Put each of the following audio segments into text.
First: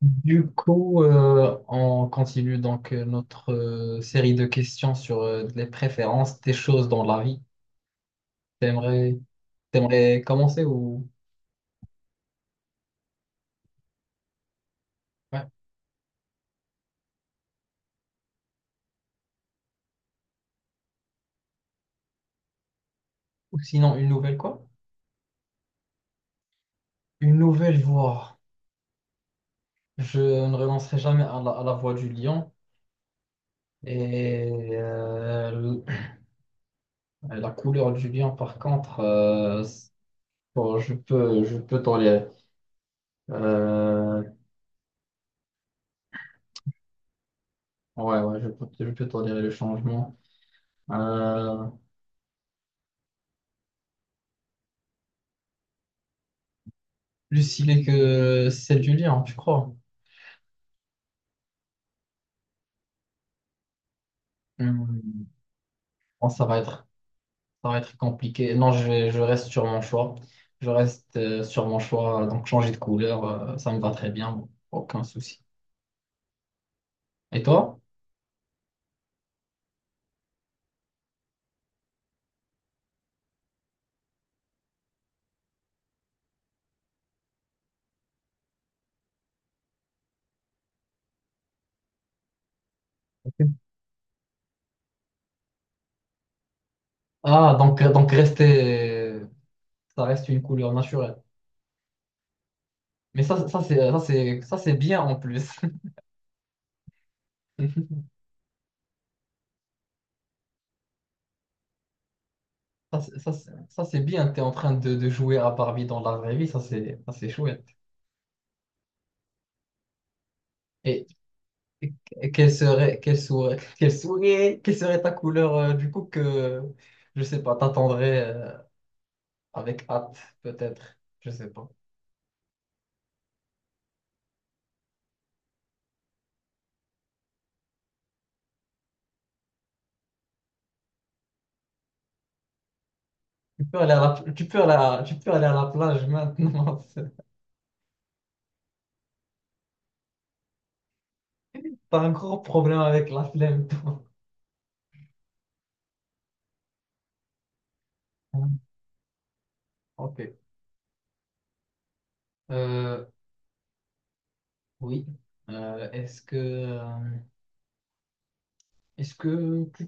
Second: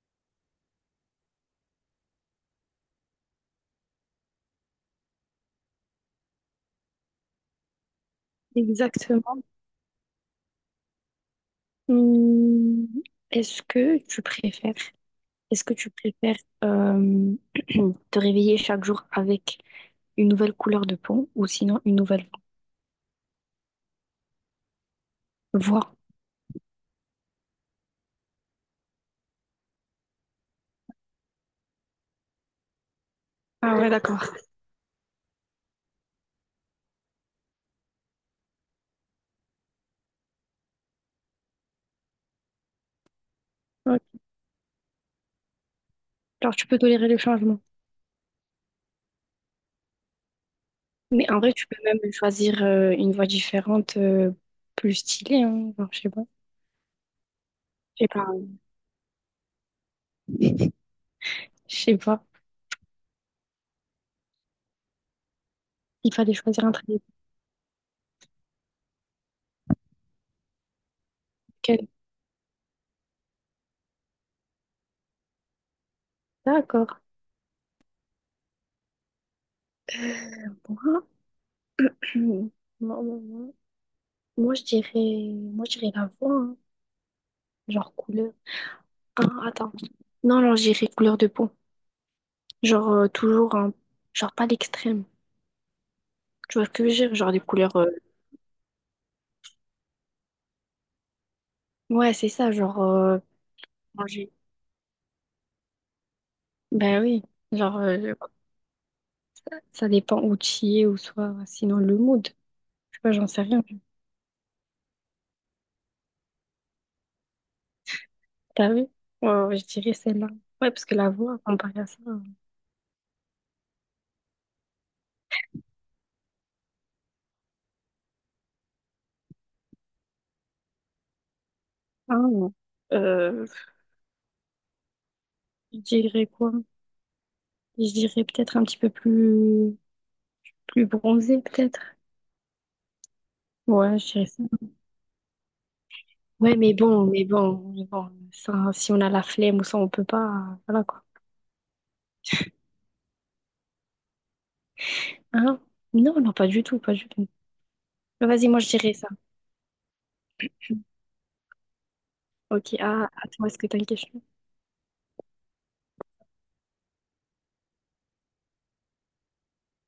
Du coup, on continue donc notre série de questions sur les préférences des choses dans la vie. T'aimerais, Exactement. t'aimerais commencer ou, Hum, Est-ce que tu préfères, ouais. est-ce que tu préfères euh, te réveiller chaque jour avec une nouvelle couleur de peau ou sinon une nouvelle Ou sinon une nouvelle quoi? voix? Une nouvelle voie. Je ne renoncerai jamais à la voie du lion. Ah ouais, d'accord. Et la couleur du lion, par contre, bon, je peux tolérer. Ok. Euh, Alors tu peux tolérer le changement. ouais, ouais, je peux tolérer le changement. Mais en vrai, Euh, tu peux même choisir une voix différente, plus stylée, hein. Genre, je sais pas. plus stylé Je sais pas. que celle du lien, tu crois. Je sais pas. Hmm. Il Bon, fallait ça va choisir entre être, ça va être compliqué. Non, je reste sur mon choix. Je reste sur mon lesquelles. choix. Donc, changer de couleur, ça me va très bien. Bon, aucun souci. D'accord. Et toi? Moi, moi, moi, moi, moi, je dirais la voix, hein. Genre couleur. Ah, attends. Non, alors j'irai couleur de peau. Genre, Ok. toujours, genre pas l'extrême. Tu vois ce que je veux dire? Genre des Ah, couleurs. Ça reste une couleur naturelle. Ouais, c'est ça, genre. Mais ça, ça c'est, ça Orangé. c'est, ça c'est bien en plus. Ben oui. Genre, ça dépend où tu y es ou soit. Sinon, le mood. Je Ça, sais pas, c'est j'en ça, sais c'est- rien. ça, c'est bien. T'es en train de jouer à Barbie dans la vraie vie. Ça, c'est chouette. T'as vu? Ouais, ouais, je dirais celle-là. Ouais, parce que Et, la voix, comparée à ça. Quelle serait ta couleur du coup que, je sais pas, t'attendrais avec hâte, peut-être, je sais pas. Ah, non. Euh, je dirais quoi? Je dirais peut-être un petit peu plus, plus bronzé, peut-être. Tu peux aller Ouais, à je la, dirais ça. tu peux aller à- tu peux aller à la plage Ouais, maintenant. Mais bon, ça, si on a la flemme ou ça, on peut pas. Voilà quoi. T'as un gros problème avec la flemme, toi. Hein? Non, non, pas du tout, pas du tout. Mais vas-y, moi je dirais ça. Ok. Ok, Euh, ah, à toi, est-ce que t'as une question? oui. Euh, est-ce que, euh, est-ce que, tu-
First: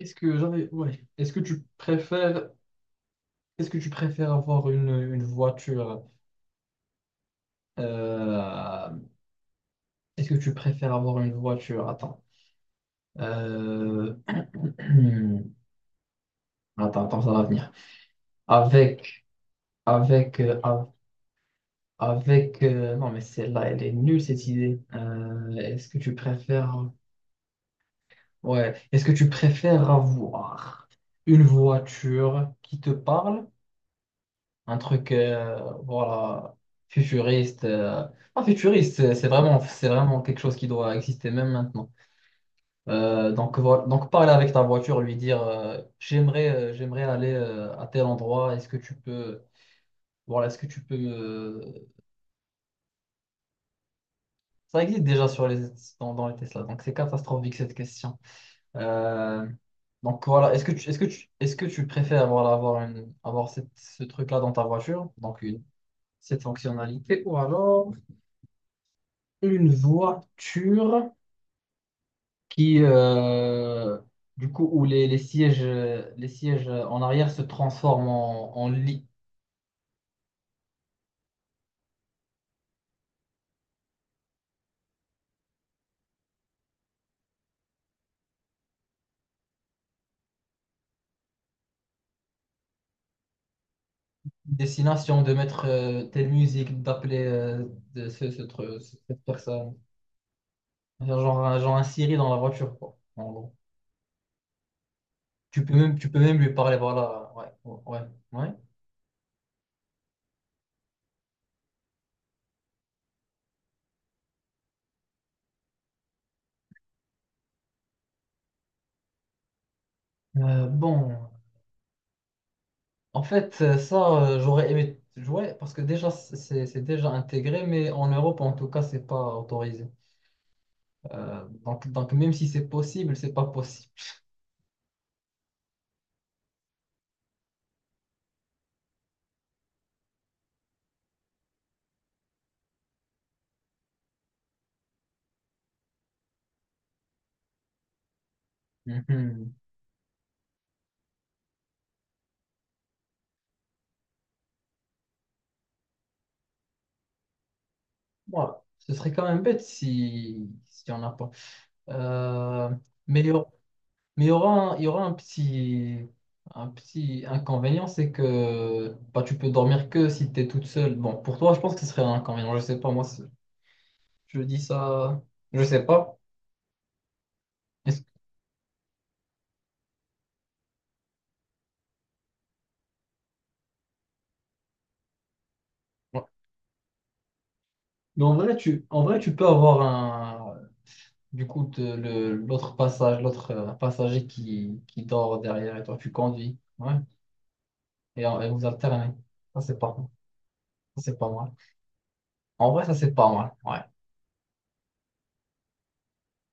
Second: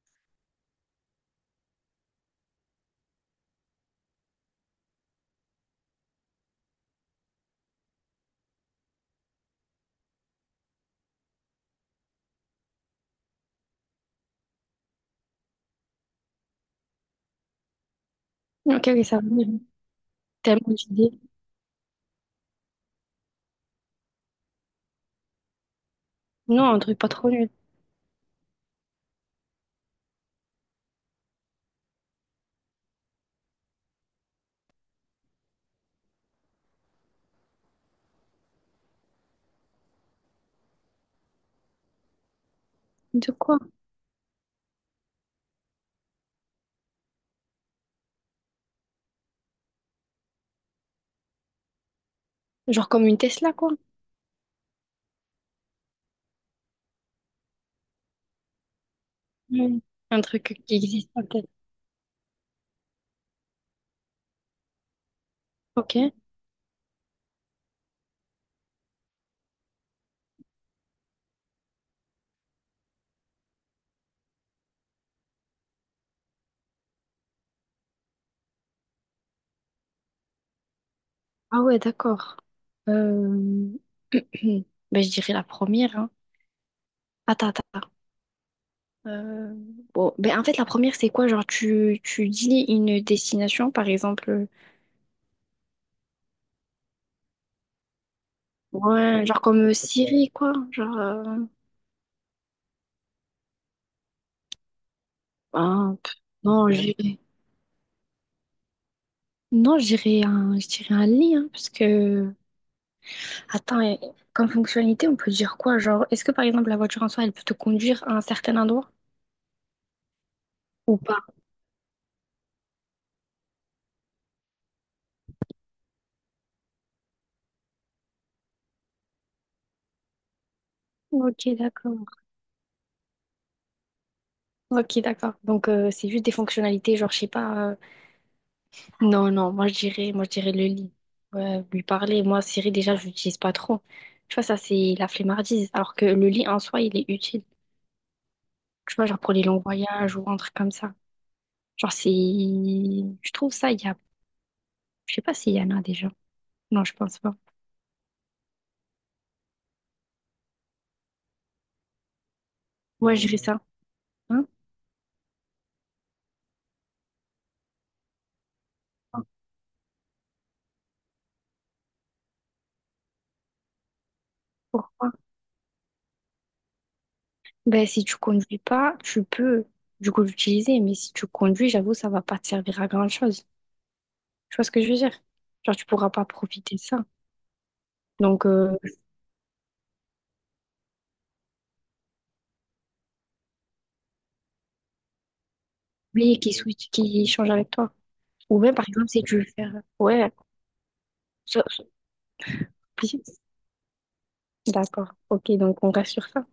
est-ce que j'avais, ouais. Est-ce que tu préfères avoir une voiture? euh, Est-ce que tu préfères avoir une voiture? Attends. Euh, Attends, attends, ça va venir. Ok, ok, ça va. Avec, Mhm. avec, euh, Tellement av- d'idées. avec. Non, mais celle-là, elle est nulle, cette idée. Est-ce que tu Non, préfères. un truc pas trop nul. Ouais. Est-ce que tu préfères avoir une voiture qui te parle? Un truc, voilà, futuriste. Pas futuriste, c'est vraiment, c'est vraiment quelque chose qui doit exister même maintenant. De quoi? Donc, voilà, donc parler avec ta voiture, lui dire j'aimerais j'aimerais aller à tel endroit, est-ce que tu peux Genre comme une Tesla, quoi. ça existe déjà sur les dans, dans les Tesla, donc c'est catastrophique cette question. Euh, Mm. Un donc voilà, truc est-ce que qui tu est-ce que existe pas tu peut-être. est-ce que tu préfères voilà, avoir cette, ce truc-là dans ta voiture, donc une Ok. cette fonctionnalité, ou alors une voiture qui du coup, où les sièges, les sièges en arrière se transforment en lit. Ah ouais, d'accord. Euh... ben, je dirais la première. Hein. Attends. Euh, Bon, ben, en fait, la première, c'est quoi? Genre, tu dis une destination, par exemple. Destination, de mettre telle musique, d'appeler cette Ouais, genre comme personne. Siri, quoi. Genre, Genre un Siri dans la voiture, quoi, en gros. Ben, Tu pff, peux même lui non, ouais. parler, J'irai. voilà. Ouais, ouais, ouais. Non, je dirais un lit, hein, parce que, attends, comme fonctionnalité, on peut dire quoi? Genre, est-ce que par exemple la voiture en soi, elle peut te conduire à un certain endroit ou Bon, pas? en fait, j'aurais aimé jouer parce que déjà, c'est déjà intégré, mais en Europe, en tout cas, c'est pas autorisé. Ok, d'accord. Donc, même si c'est possible, c'est pas possible. Ok, d'accord. Donc, c'est juste des fonctionnalités, genre, je sais pas. Non, non, moi, je dirais le lit. Ouais, lui parler. Moi, Siri, déjà, je l'utilise pas trop. Tu vois, ça, c'est la flemmardise. Alors que le lit en soi, il est utile. Tu vois, genre pour les Mhm. longs voyages ou un truc comme ça. Genre, c'est. Je trouve ça, il y a. Je sais pas s'il y en a déjà. Non, je pense pas. Voilà. Ce serait quand même bête si on n'a pas. Euh, Moi, mais je il y dirais aura, ça. mais il y Hein? aura il y aura un petit inconvénient, c'est que bah, tu peux dormir que si tu es toute seule. Bon, pour toi, je pense que ce serait un inconvénient. Je sais pas, moi, je dis Quoi. ça, je sais pas. Ben, Est-ce que- si tu conduis pas, tu peux, du coup, l'utiliser. Mais si tu conduis, j'avoue, ça va pas te servir à grand-chose. Tu vois ce que je veux dire? Genre, tu pourras ouais. pas profiter de ça. Mais en Donc, vrai, en vrai, tu peux avoir un, du coup, te- le, l'autre l'autre passager qui dort derrière et toi, tu oui, qui conduis. switch, Ouais. qui change avec toi. Et, et Ou vous même, par exemple, alternez. si tu veux Ça, faire. c'est pas, Ouais. ça, c'est pas mal. ça- ça- En vrai, ça, c'est pas mal. Ouais. D'accord. Ok, donc on reste sur ça.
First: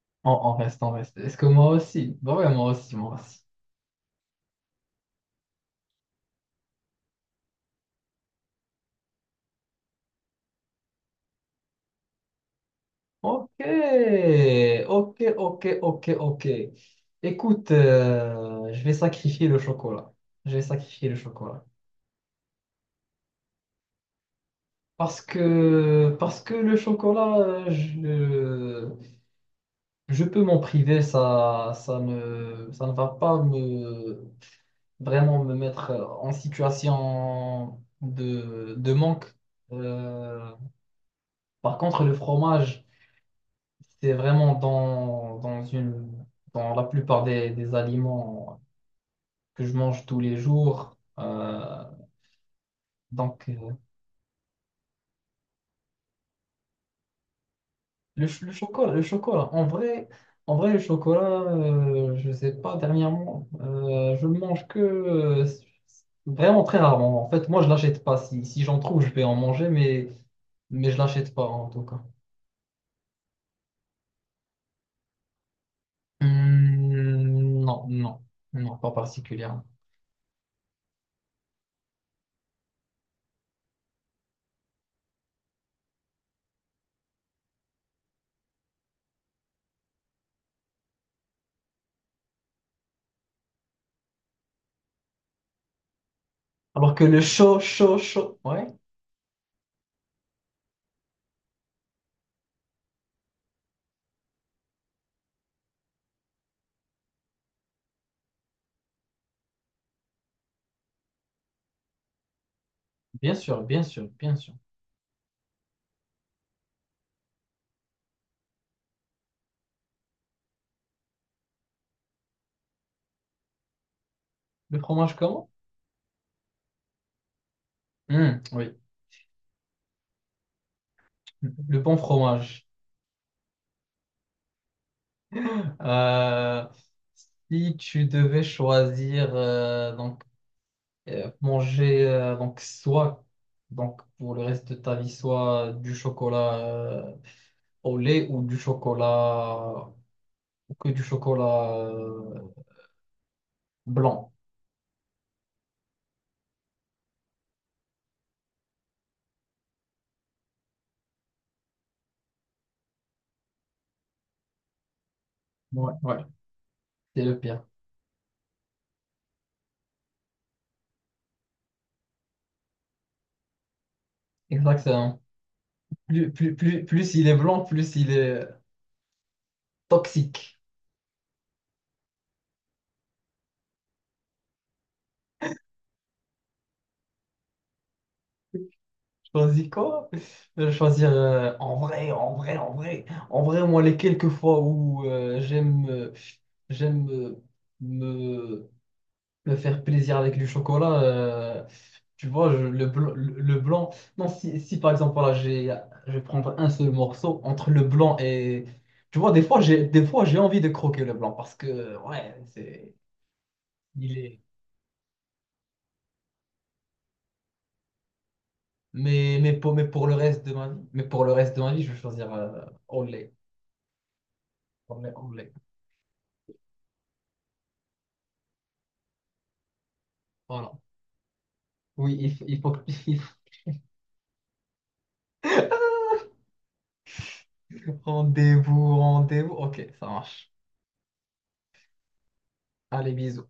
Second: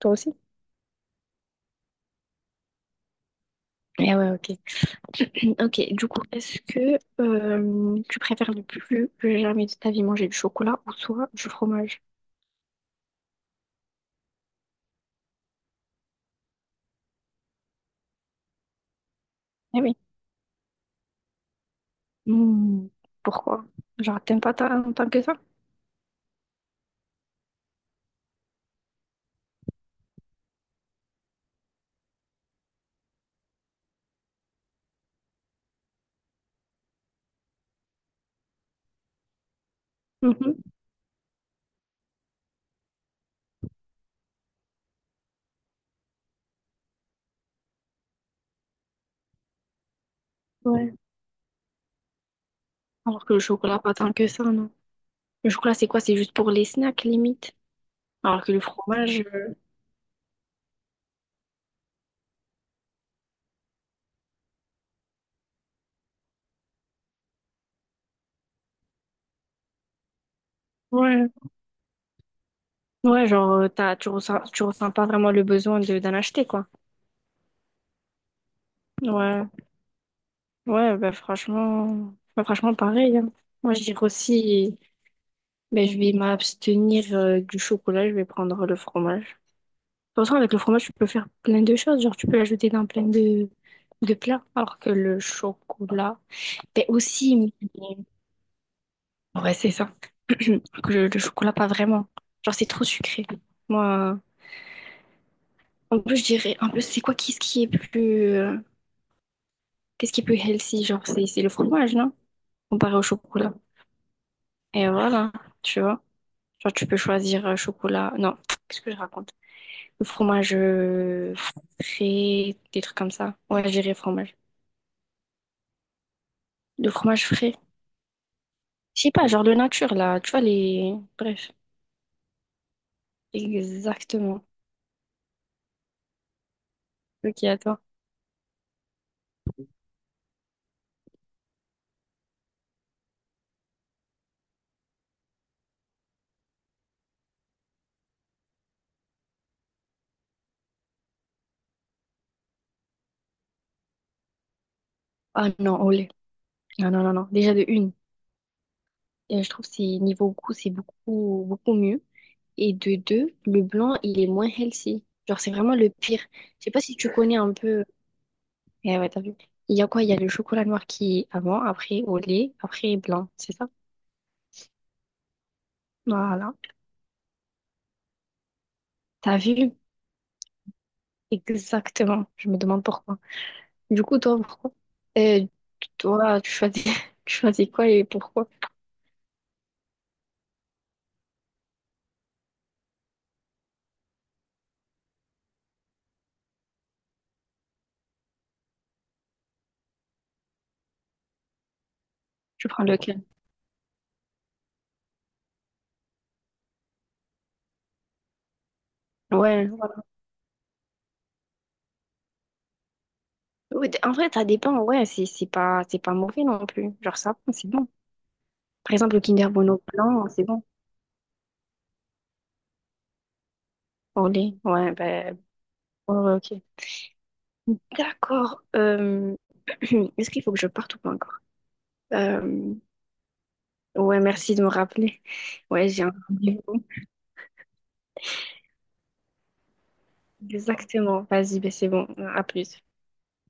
Toi aussi? On reste. Est-ce que moi aussi? Bah ouais, moi aussi, moi aussi. Eh ouais, ok. Ok, du coup, est-ce que tu préfères ne plus que jamais de ta vie manger du chocolat ou soit du fromage? Ok, ok, ok, ok, ok. Écoute, je vais sacrifier le Eh oui. chocolat. Je vais sacrifier le chocolat. Hmm, pourquoi? Genre, t'aimes pas ta- tant que ça? Parce que le chocolat, je peux m'en priver, ça ne va pas me, vraiment me mettre en situation de manque. Euh, Mhm. par contre, le fromage, c'est vraiment dans la plupart des aliments que je mange tous les Ouais. jours. Alors que le donc, euh, chocolat, pas tant que ça, non. Le chocolat, c'est quoi? C'est juste pour les snacks, limite. Alors le que le chocolat, le fromage, chocolat. En vrai, le chocolat, je sais pas, dernièrement, je le mange que vraiment très rarement. En fait, moi, je l'achète pas. Si, si j'en trouve, je vais en manger, mais je ouais. l'achète pas en tout cas. Ouais, genre, tu ressens pas vraiment le besoin de, d'en acheter, quoi. Non, non, non, pas Ouais. particulièrement. Ouais, bah franchement pareil. Hein. Moi, je dirais aussi, ben je vais m'abstenir du chocolat, je vais prendre le fromage. De toute façon, avec le fromage, tu peux faire plein de choses. Genre, tu peux l'ajouter dans plein de plats. Alors que le chocolat, ben Alors que le aussi, chaud, chaud, chaud, ouais, ouais, c'est ça. Que le chocolat, pas vraiment. Genre, c'est trop sucré. Moi, en plus, je dirais, en plus, c'est quoi, qu'est-ce qui est plus, qu'est-ce qui est plus healthy? Genre, c'est le fromage, non? Comparé au bien chocolat. sûr, bien sûr, bien sûr. Et voilà, tu vois. Genre, tu peux choisir chocolat. Non, qu'est-ce que je raconte? Le fromage frais, des trucs comme ça. Ouais, j'irai fromage. Le fromage comment? Le fromage frais. Oui, Je sais pas, genre de nature, là. Tu vois, les... Bref, le bon fromage. exactement. Euh, Ok, à si toi. tu devais choisir, manger donc soit donc pour le reste de ta vie soit du chocolat au lait ou du chocolat ou que du chocolat blanc. Ah non, au lait. Non, non, non, non. Déjà de une, je trouve que c'est niveau goût, c'est beaucoup, beaucoup mieux. Et de deux, le blanc, il est moins healthy. Genre, c'est vraiment le Ouais, ouais, pire. Je sais pas si tu c'est connais le un pire. peu. Eh ouais, t'as vu. Il y a quoi? Il y a le chocolat noir qui est avant, après au lait, après blanc, c'est ça? Exactement. Plus, Voilà. plus, plus, plus il est blanc, plus il est T'as vu? toxique. Exactement. Je me demande pourquoi. Du coup, toi, pourquoi? Euh, toi, tu choisis, tu choisis quoi et pourquoi? Choisis quoi? Je vais choisir en vrai, en vrai, en vrai. En vrai, moi, les quelques fois où j'aime me me faire plaisir avec du chocolat, tu vois, Tu prends lequel? le blanc. Non, si, si par exemple, voilà, je vais prendre un seul morceau entre le blanc et. Tu vois, Ouais, voilà. des fois, j'ai envie de croquer le blanc parce que, ouais, c'est. En Il vrai, est. ça dépend. Ouais, c'est pas mauvais non plus. Genre, ça, va, c'est bon. Par exemple, le Mais, Kinder Bueno mais pour le blanc, c'est reste de bon. ma vie, mais pour le reste de ma vie, je vais choisir au lait. Au lait, ouais, Au lait, au ben, lait. ouais, ouais, ok. D'accord. Est-ce qu'il faut que je Voilà. parte ou pas encore? Oui, il faut Euh, que. Ouais, merci de me rappeler. Ouais, j'ai un rendez-vous. Rendez-vous, rendez-vous. Ok, ça marche. Exactement. Vas-y, ben c'est bon. À plus. Allez, bisous.